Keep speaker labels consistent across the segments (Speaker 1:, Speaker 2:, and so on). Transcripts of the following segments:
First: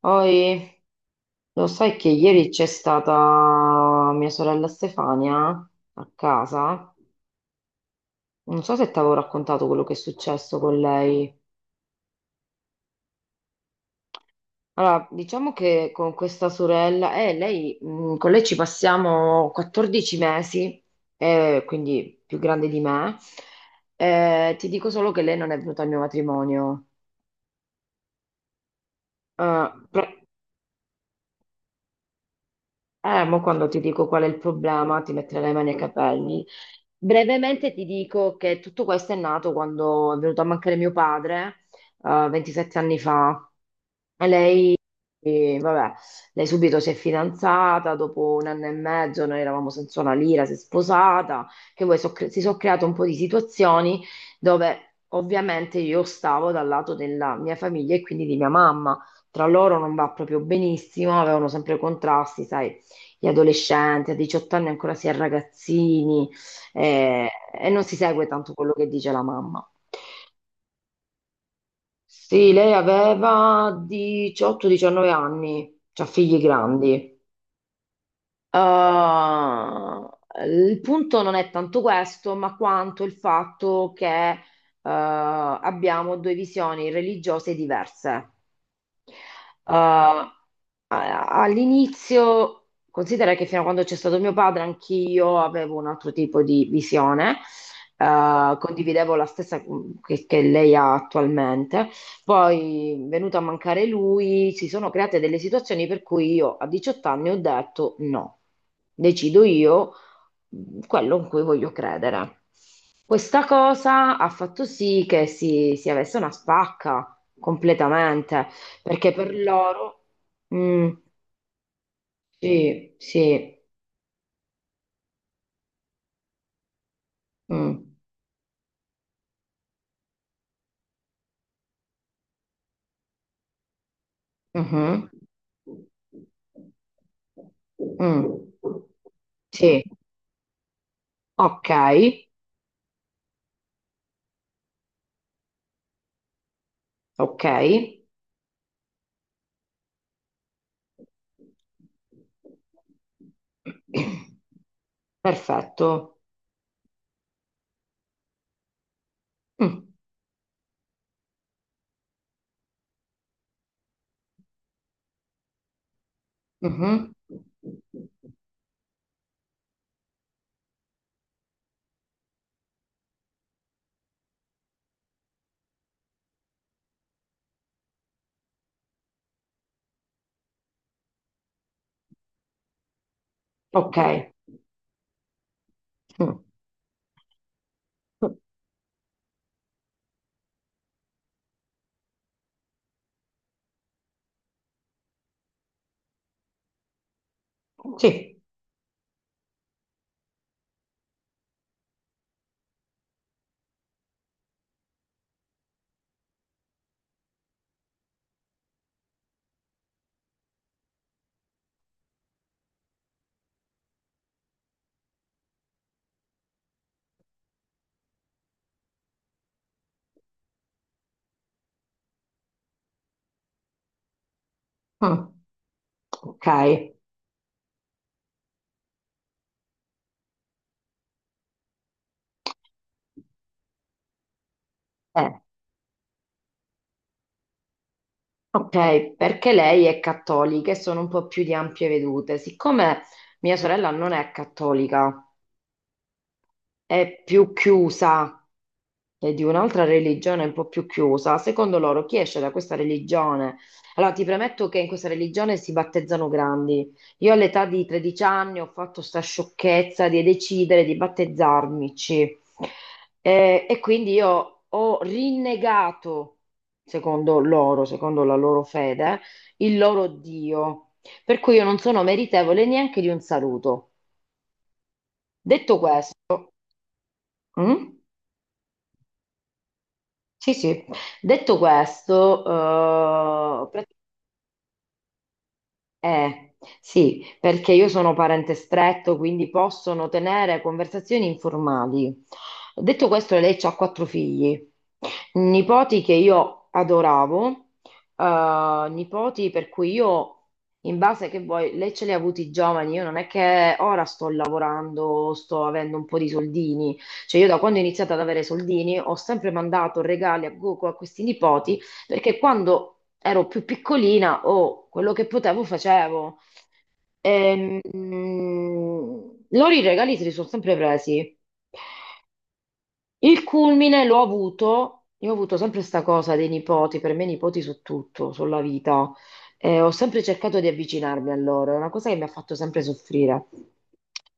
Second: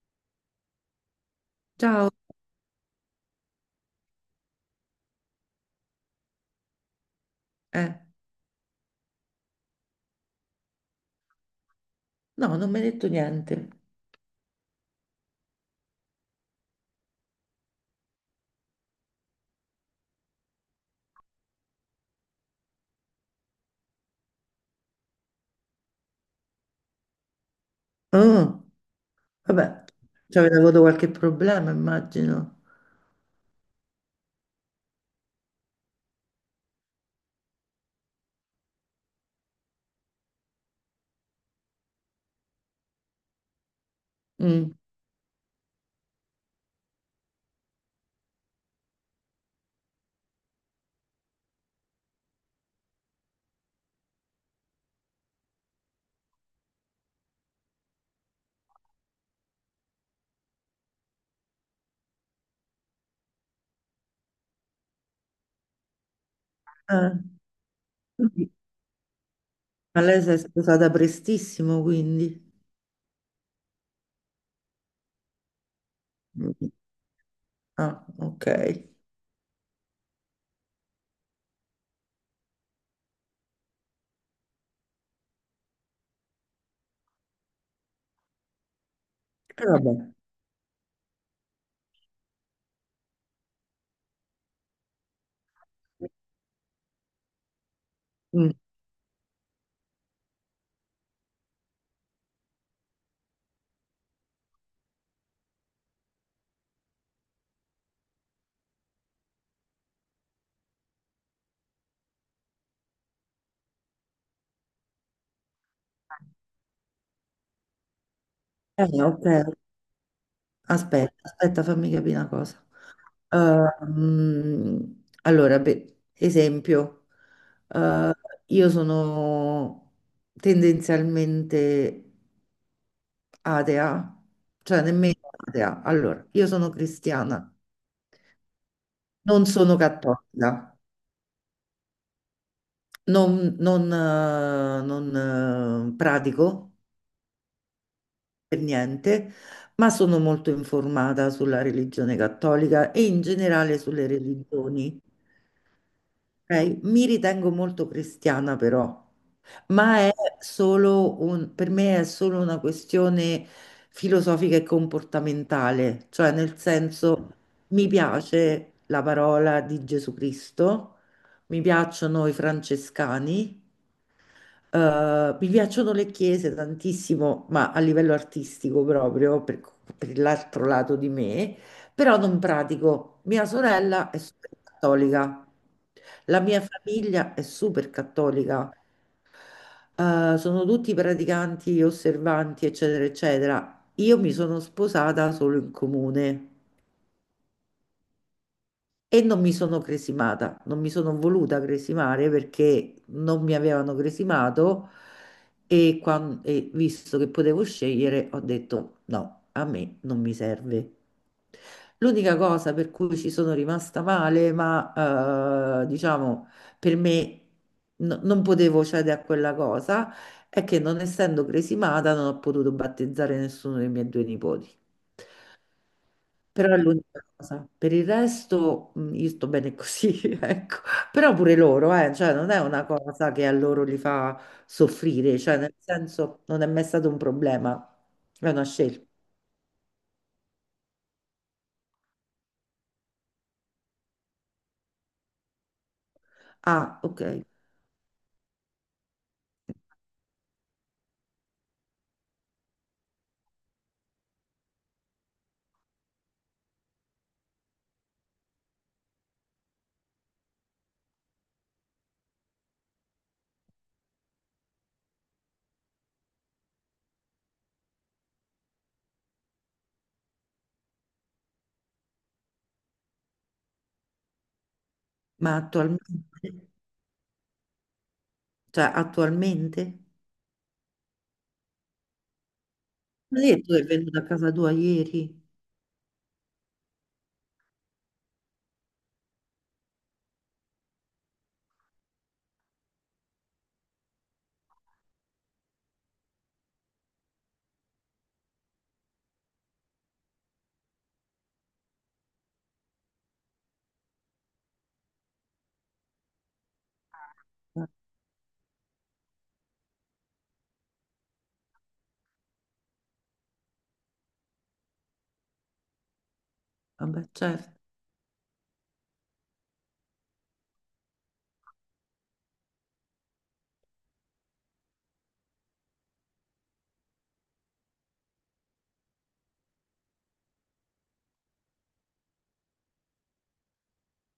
Speaker 1: Poi, lo sai che
Speaker 2: Ciao,
Speaker 1: ieri c'è stata mia sorella Stefania a casa?
Speaker 2: eh,
Speaker 1: Non so se ti avevo raccontato quello che è successo con lei.
Speaker 2: no, non mi hai detto niente.
Speaker 1: Allora, diciamo che con questa sorella, con lei ci passiamo 14 mesi, quindi più grande di me. Ti dico solo che lei non è venuta al mio matrimonio.
Speaker 2: Oh,
Speaker 1: Eh,
Speaker 2: vabbè,
Speaker 1: pro-
Speaker 2: ci avete avuto qualche problema, immagino.
Speaker 1: Mo quando ti dico qual è il problema, ti metterai le mani ai capelli. Brevemente ti dico che tutto questo è nato quando è venuto a mancare mio padre, 27 anni fa. E
Speaker 2: Mm.
Speaker 1: Lei e vabbè, lei subito si è fidanzata, dopo un anno e mezzo noi eravamo senza una lira, si è sposata, che poi si sono create un po' di situazioni dove ovviamente io stavo dal lato della mia famiglia e quindi di mia mamma. Tra loro non va proprio benissimo, avevano sempre contrasti, sai, gli adolescenti, a 18 anni ancora si è ragazzini,
Speaker 2: Eh,
Speaker 1: e non si segue tanto quello che dice la mamma.
Speaker 2: Ma lei si è sposata prestissimo,
Speaker 1: Sì,
Speaker 2: quindi.
Speaker 1: lei aveva 18-19 anni, cioè figli
Speaker 2: Mm.
Speaker 1: grandi.
Speaker 2: Ah, ok. E
Speaker 1: Uh, il punto non è tanto questo, ma quanto il fatto che abbiamo due visioni religiose diverse.
Speaker 2: vabbè.
Speaker 1: Uh, All'inizio, considera che fino a quando c'è stato mio padre, anch'io avevo un altro tipo di visione,
Speaker 2: Mm.
Speaker 1: condividevo la stessa che lei ha attualmente. Poi, venuto a mancare lui, si sono create delle situazioni per cui io a 18 anni ho detto no, decido io quello in cui voglio credere. Questa cosa ha fatto sì che si avesse una spacca completamente
Speaker 2: Eh,
Speaker 1: perché
Speaker 2: ok.
Speaker 1: per loro. Mm,
Speaker 2: Aspetta, aspetta, fammi capire una cosa.
Speaker 1: sì, sì.
Speaker 2: Allora, beh, esempio,
Speaker 1: Mm,
Speaker 2: eh, io sono tendenzialmente atea, cioè
Speaker 1: mhm,
Speaker 2: nemmeno atea. Allora, io sono cristiana,
Speaker 1: mm,
Speaker 2: non sono
Speaker 1: sì,
Speaker 2: cattolica,
Speaker 1: ok,
Speaker 2: non pratico
Speaker 1: ok.
Speaker 2: per niente, ma sono molto informata sulla religione cattolica e in generale sulle religioni.
Speaker 1: Perfetto.
Speaker 2: Ok? Mi ritengo molto cristiana però.
Speaker 1: Mm,
Speaker 2: Ma è solo per me è solo una questione filosofica e comportamentale, cioè nel
Speaker 1: mhm,
Speaker 2: senso mi piace la parola di Gesù Cristo, mi piacciono i francescani, mi piacciono le chiese tantissimo, ma a livello artistico proprio, per l'altro lato di me, però non pratico. Mia
Speaker 1: ok.
Speaker 2: sorella è super cattolica, la
Speaker 1: Mm,
Speaker 2: mia famiglia è super cattolica, sono tutti praticanti, osservanti, eccetera, eccetera. Io mi sono sposata solo in comune
Speaker 1: sì.
Speaker 2: e non mi sono cresimata, non mi sono voluta cresimare perché non mi avevano cresimato e, e visto che potevo scegliere ho detto no, a me non mi serve. L'unica cosa per cui ci sono rimasta male, ma diciamo per me non potevo cedere a quella cosa, è che non essendo cresimata non ho potuto battezzare nessuno dei miei due nipoti.
Speaker 1: Mm, ok.
Speaker 2: Però è l'unica cosa. Per il resto, io sto bene così, ecco. Però pure loro, cioè non è una cosa che a loro li fa
Speaker 1: Eh,
Speaker 2: soffrire, cioè nel senso non è mai stato un problema, è una scelta.
Speaker 1: Ok, perché lei è cattolica e sono un po' più di ampie vedute. Siccome mia sorella non è cattolica,
Speaker 2: Ah,
Speaker 1: è
Speaker 2: ok,
Speaker 1: più chiusa e di un'altra religione un po' più chiusa, secondo loro chi esce da questa religione? Allora, ti premetto che in questa religione si battezzano grandi. Io all'età di 13 anni ho fatto sta sciocchezza di decidere di battezzarmici. E quindi io ho rinnegato, secondo loro, secondo la loro fede, il loro Dio. Per cui io non sono meritevole neanche di un saluto.
Speaker 2: ma
Speaker 1: Detto
Speaker 2: attualmente.
Speaker 1: questo, mm?
Speaker 2: Cioè, attualmente?
Speaker 1: Sì, sì. Detto questo,
Speaker 2: Ma lei tu è venuta a casa tua ieri?
Speaker 1: sì, perché io sono parente stretto, quindi possono tenere conversazioni informali. Detto questo, lei ha quattro figli, nipoti che io adoravo, nipoti per cui io, in base che vuoi, lei ce li ha avuti giovani, io non è che ora sto lavorando, sto avendo un po' di soldini, cioè io da quando ho
Speaker 2: Eh,
Speaker 1: iniziato ad avere soldini ho sempre mandato regali a questi nipoti, perché quando ero più piccolina, oh, quello che potevo facevo.
Speaker 2: Vabbè, certo.
Speaker 1: Loro i regali se li sono sempre presi. Il culmine l'ho avuto, io ho avuto sempre questa cosa dei nipoti, per me i nipoti su tutto, sulla vita. Ho sempre cercato di avvicinarmi a loro, è una cosa che mi ha fatto sempre soffrire.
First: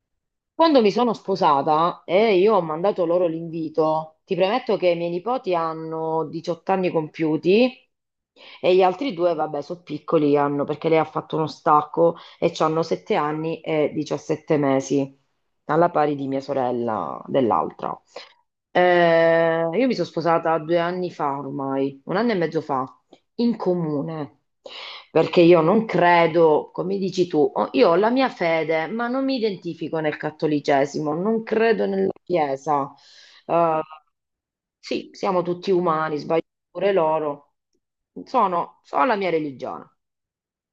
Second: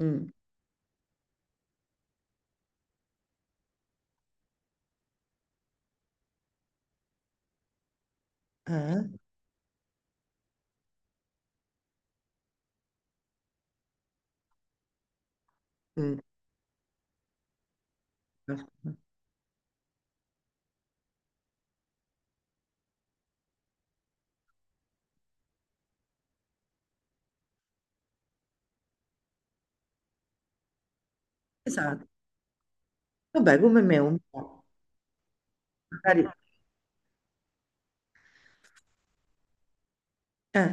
Speaker 2: Mm.
Speaker 1: Quando mi sono sposata e io ho mandato loro l'invito, ti premetto che i miei nipoti hanno 18 anni compiuti. E gli
Speaker 2: Eh?
Speaker 1: altri due, vabbè, sono piccoli, hanno, perché lei ha fatto uno stacco e hanno 7 anni e 17 mesi, alla pari
Speaker 2: Mm.
Speaker 1: di mia sorella dell'altra. Io mi sono sposata 2 anni fa ormai, un anno e mezzo fa, in comune, perché io non credo, come dici tu, io ho la mia fede, ma non mi identifico nel cattolicesimo, non credo
Speaker 2: Esatto.
Speaker 1: nella Chiesa.
Speaker 2: Vabbè,
Speaker 1: Eh,
Speaker 2: come me un po'.
Speaker 1: sì, siamo tutti umani,
Speaker 2: Magari.
Speaker 1: sbagliamo pure loro. Sono la mia religione.
Speaker 2: Eh,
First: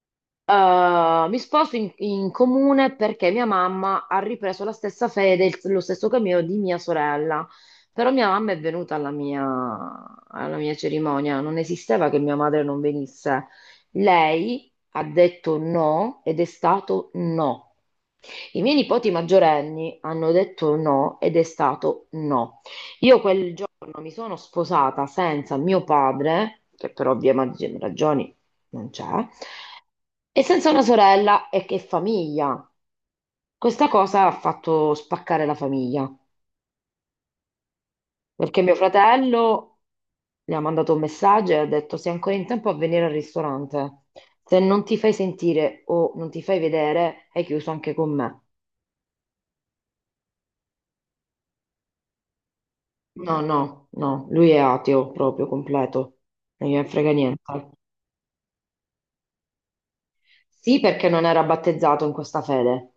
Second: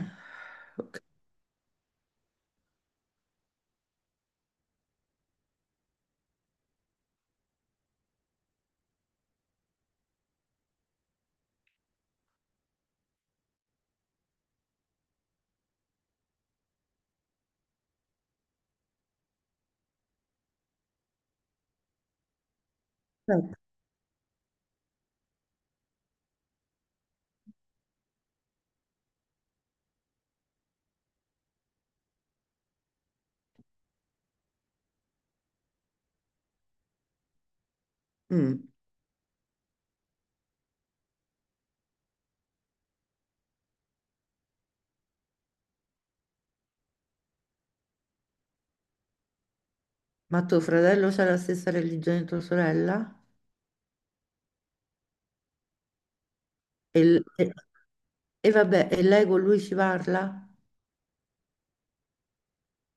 Speaker 2: ok.
Speaker 1: Mi sposo in comune perché mia mamma ha ripreso la stessa fede, lo stesso cammino di mia sorella. Però mia mamma è venuta alla mia cerimonia, non esisteva che mia madre non venisse. Lei ha detto no ed è stato no. I miei nipoti maggiorenni hanno detto no ed è stato no. Io quel giorno mi sono sposata senza mio padre, che per ovvie ragioni non c'è, e senza una sorella e che famiglia. Questa cosa ha fatto spaccare la famiglia, perché
Speaker 2: Mm.
Speaker 1: mio fratello le ha mandato un messaggio e ha detto sei ancora in tempo a venire al ristorante. Se non ti fai sentire o non ti fai vedere, hai chiuso anche con me.
Speaker 2: Ma tuo fratello c'ha la stessa religione di tua sorella?
Speaker 1: No, no, no, lui è ateo proprio completo, non gliene
Speaker 2: E,
Speaker 1: frega
Speaker 2: l-
Speaker 1: niente.
Speaker 2: e- e vabbè, e lei con lui ci parla?
Speaker 1: Sì, perché non era battezzato in questa fede.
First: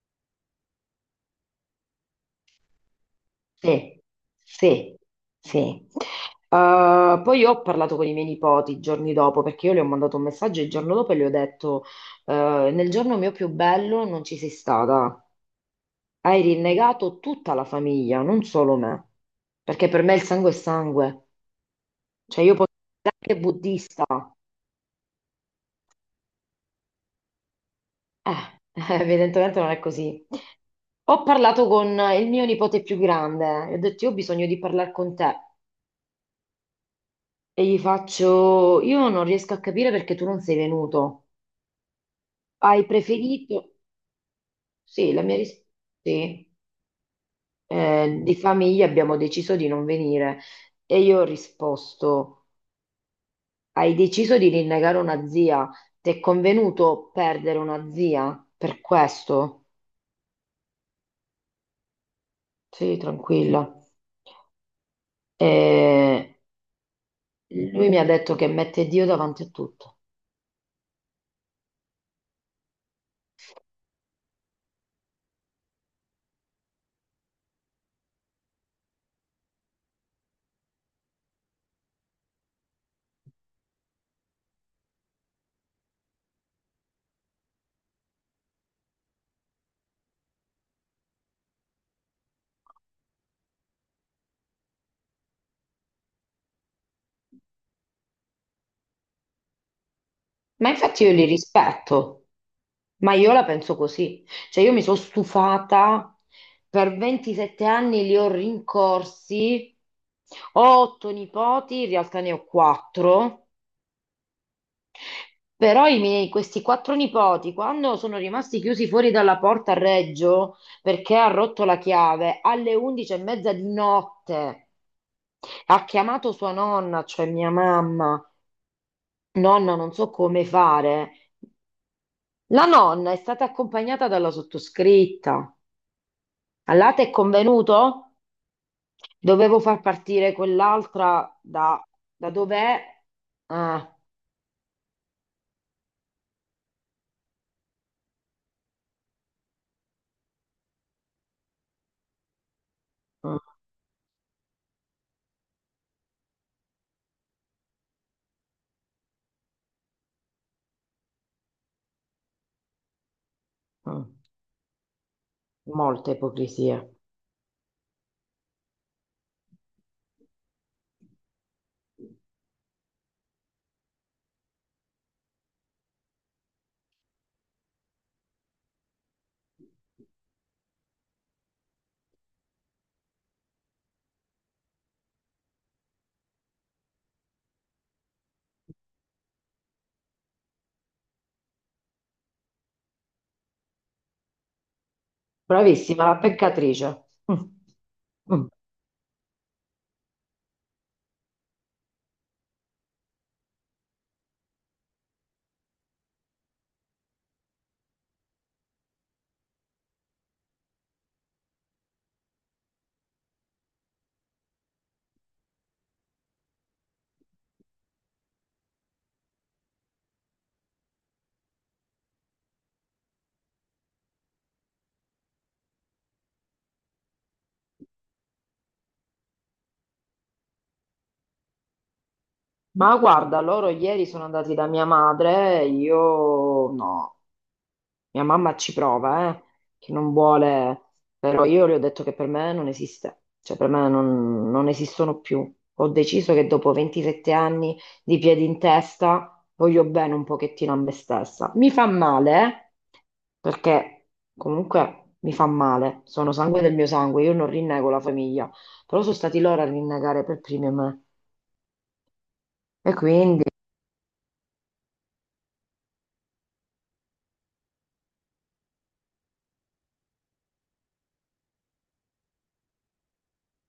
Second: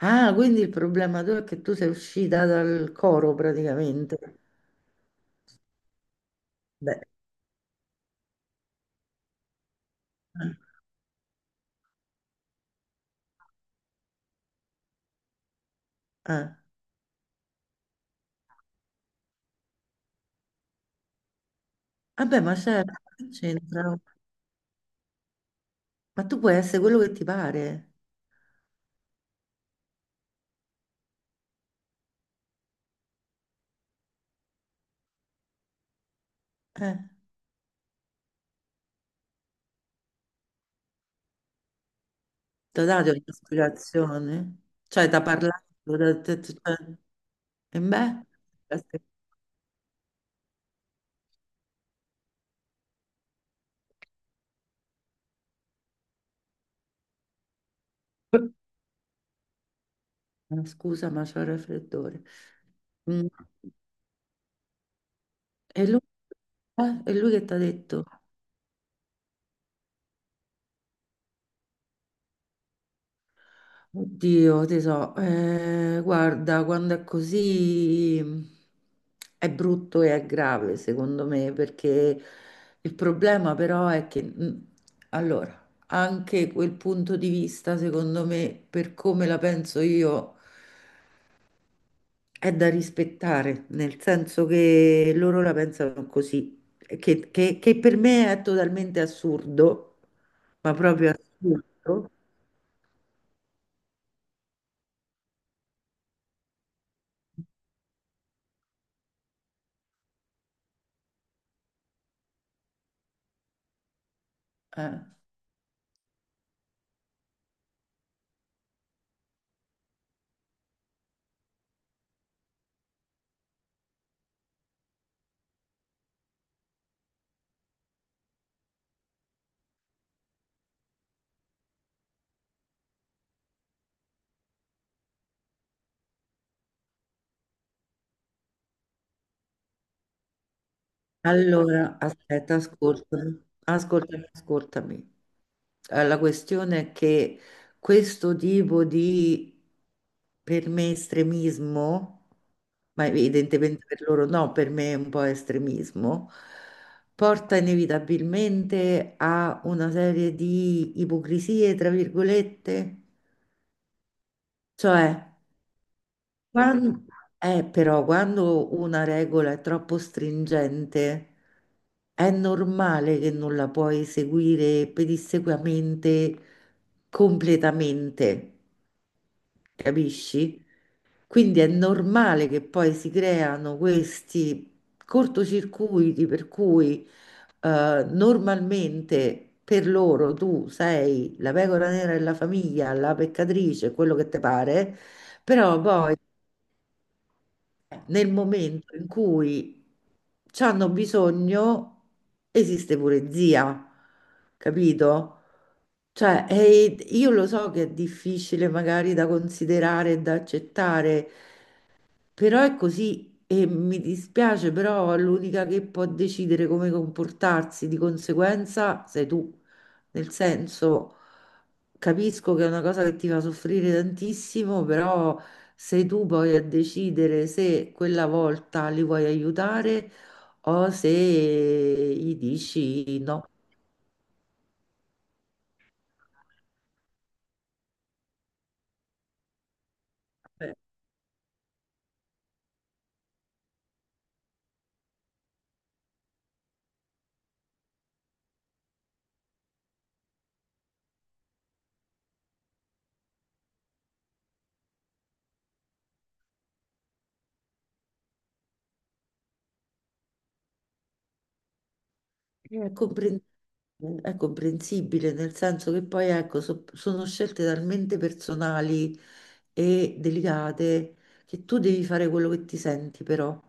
Speaker 2: Ah, quindi il problema tuo è che tu sei uscita dal coro
Speaker 1: Sì,
Speaker 2: praticamente.
Speaker 1: sì, sì.
Speaker 2: Beh,
Speaker 1: Poi ho parlato con i miei nipoti i giorni dopo perché io le ho mandato un
Speaker 2: eh,
Speaker 1: messaggio il giorno dopo e le ho detto: Nel giorno mio più bello non ci sei stata. Hai
Speaker 2: eh.
Speaker 1: rinnegato tutta la famiglia, non solo me. Perché per me il sangue è sangue.
Speaker 2: Vabbè,
Speaker 1: Cioè, io
Speaker 2: ma
Speaker 1: posso
Speaker 2: certo,
Speaker 1: essere
Speaker 2: che
Speaker 1: anche
Speaker 2: c'entra.
Speaker 1: buddista.
Speaker 2: Ma tu puoi essere quello che ti pare.
Speaker 1: Eh, Evidentemente non è così. Ho parlato con il mio nipote più grande e ho detto: Io ho bisogno di parlare con te.
Speaker 2: Eh.
Speaker 1: E gli faccio, io non riesco a capire perché tu non sei venuto. Hai
Speaker 2: Ti ho dato
Speaker 1: preferito?
Speaker 2: un'ispirazione? Cioè,
Speaker 1: Sì,
Speaker 2: ti
Speaker 1: la
Speaker 2: ha
Speaker 1: mia
Speaker 2: parlato?
Speaker 1: risposta,
Speaker 2: t'ha detto-
Speaker 1: sì.
Speaker 2: cioè, E beh,
Speaker 1: Di famiglia
Speaker 2: aspetta.
Speaker 1: abbiamo deciso di non venire. E io ho risposto, hai deciso di rinnegare una zia. Ti è convenuto perdere una zia per questo?
Speaker 2: Scusa, ma c'ho il raffreddore.
Speaker 1: Sì,
Speaker 2: Mm.
Speaker 1: tranquilla. E
Speaker 2: E lui, e lui che ti ha
Speaker 1: lui mi
Speaker 2: detto?
Speaker 1: ha detto che mette Dio davanti a tutto.
Speaker 2: Oddio, ti so, guarda, quando è così è brutto e è grave, secondo me, perché il problema però è che, allora, anche quel punto di vista, secondo me, per come la penso io, è da rispettare, nel senso che loro la pensano così, che per me è totalmente assurdo,
Speaker 1: Ma
Speaker 2: ma
Speaker 1: infatti
Speaker 2: proprio
Speaker 1: io li
Speaker 2: assurdo.
Speaker 1: rispetto, ma io la penso così. Cioè io mi sono stufata, per 27 anni li ho rincorsi, ho otto nipoti, in realtà ne ho quattro,
Speaker 2: Eh.
Speaker 1: però questi quattro nipoti, quando sono rimasti chiusi fuori dalla porta a Reggio, perché ha rotto la chiave, alle 11 e mezza di notte, ha chiamato sua nonna, cioè mia mamma, nonna non so come fare, la nonna è stata accompagnata dalla sottoscritta. All'ate è convenuto? Dovevo far partire quell'altra da,
Speaker 2: Allora,
Speaker 1: da
Speaker 2: aspetta,
Speaker 1: dov'è?
Speaker 2: ascoltami,
Speaker 1: Eh,
Speaker 2: ascoltami, ascoltami. La questione è che questo tipo di, per me, estremismo, ma
Speaker 1: mm,
Speaker 2: evidentemente per loro no, per me è un po' estremismo, porta inevitabilmente a una serie di ipocrisie, tra virgolette,
Speaker 1: mm,
Speaker 2: cioè.
Speaker 1: Molta ipocrisia.
Speaker 2: Quan- però quando una regola è troppo stringente, è normale che non la puoi seguire pedissequamente, completamente, capisci? Quindi è normale che poi si creano questi cortocircuiti per cui normalmente per loro tu sei la pecora nera della famiglia, la peccatrice, quello che ti pare. Però
Speaker 1: Bravissima,
Speaker 2: poi
Speaker 1: la peccatrice. Mm,
Speaker 2: nel
Speaker 1: mm.
Speaker 2: momento in cui ci hanno bisogno, esiste pure zia, capito? Cioè, e io lo so che è difficile magari da considerare e da accettare, però è così e mi dispiace, però l'unica che può decidere come comportarsi di conseguenza sei tu. Nel senso, capisco che è una cosa che ti fa soffrire tantissimo, però sei tu poi a decidere se quella volta li vuoi aiutare o se gli
Speaker 1: Ma
Speaker 2: dici
Speaker 1: guarda,
Speaker 2: no.
Speaker 1: loro ieri sono andati da mia madre, io no. Mia mamma ci prova, che non vuole, però io le ho detto che per me non esiste, cioè per me non esistono più. Ho deciso che dopo 27 anni di piedi in testa voglio bene un pochettino a me stessa. Mi fa male, perché comunque mi fa male, sono sangue del mio sangue, io non rinnego la famiglia, però sono stati loro a rinnegare per primi me
Speaker 2: È
Speaker 1: e
Speaker 2: compren-
Speaker 1: quindi
Speaker 2: è comprensibile, nel senso che poi ecco, sono scelte talmente personali e delicate che tu devi fare quello che ti senti, però,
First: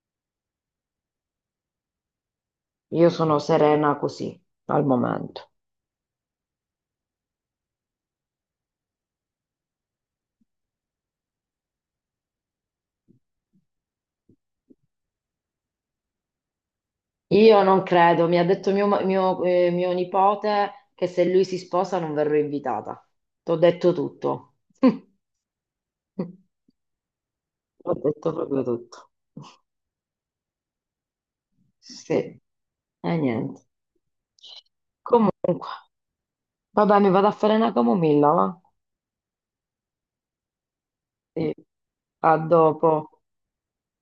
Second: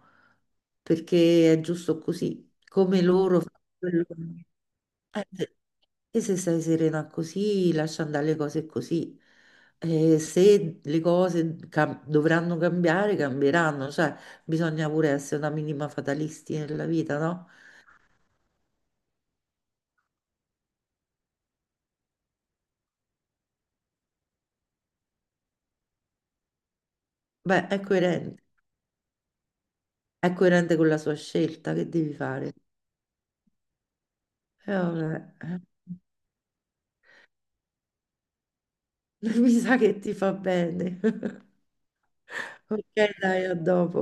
Speaker 2: perché è giusto così, come
Speaker 1: io sono
Speaker 2: loro fanno
Speaker 1: serena
Speaker 2: quello.
Speaker 1: così al
Speaker 2: Eh,
Speaker 1: momento.
Speaker 2: E se sei serena così, lascia andare le cose così. E se le cose dovranno cambiare, cambieranno, cioè bisogna pure essere una minima fatalisti nella vita, no?
Speaker 1: Io non credo, mi ha detto mio nipote che se lui si sposa non verrò invitata. T'ho detto tutto.
Speaker 2: Beh, è
Speaker 1: Ho detto
Speaker 2: coerente.
Speaker 1: proprio tutto.
Speaker 2: È coerente con la sua scelta, che devi
Speaker 1: Sì,
Speaker 2: fare?
Speaker 1: e niente.
Speaker 2: E vabbè,
Speaker 1: Comunque, vabbè, mi vado a fare una camomilla, va?
Speaker 2: mi sa che ti fa bene.
Speaker 1: Sì. A
Speaker 2: Ok,
Speaker 1: dopo.
Speaker 2: dai, a dopo.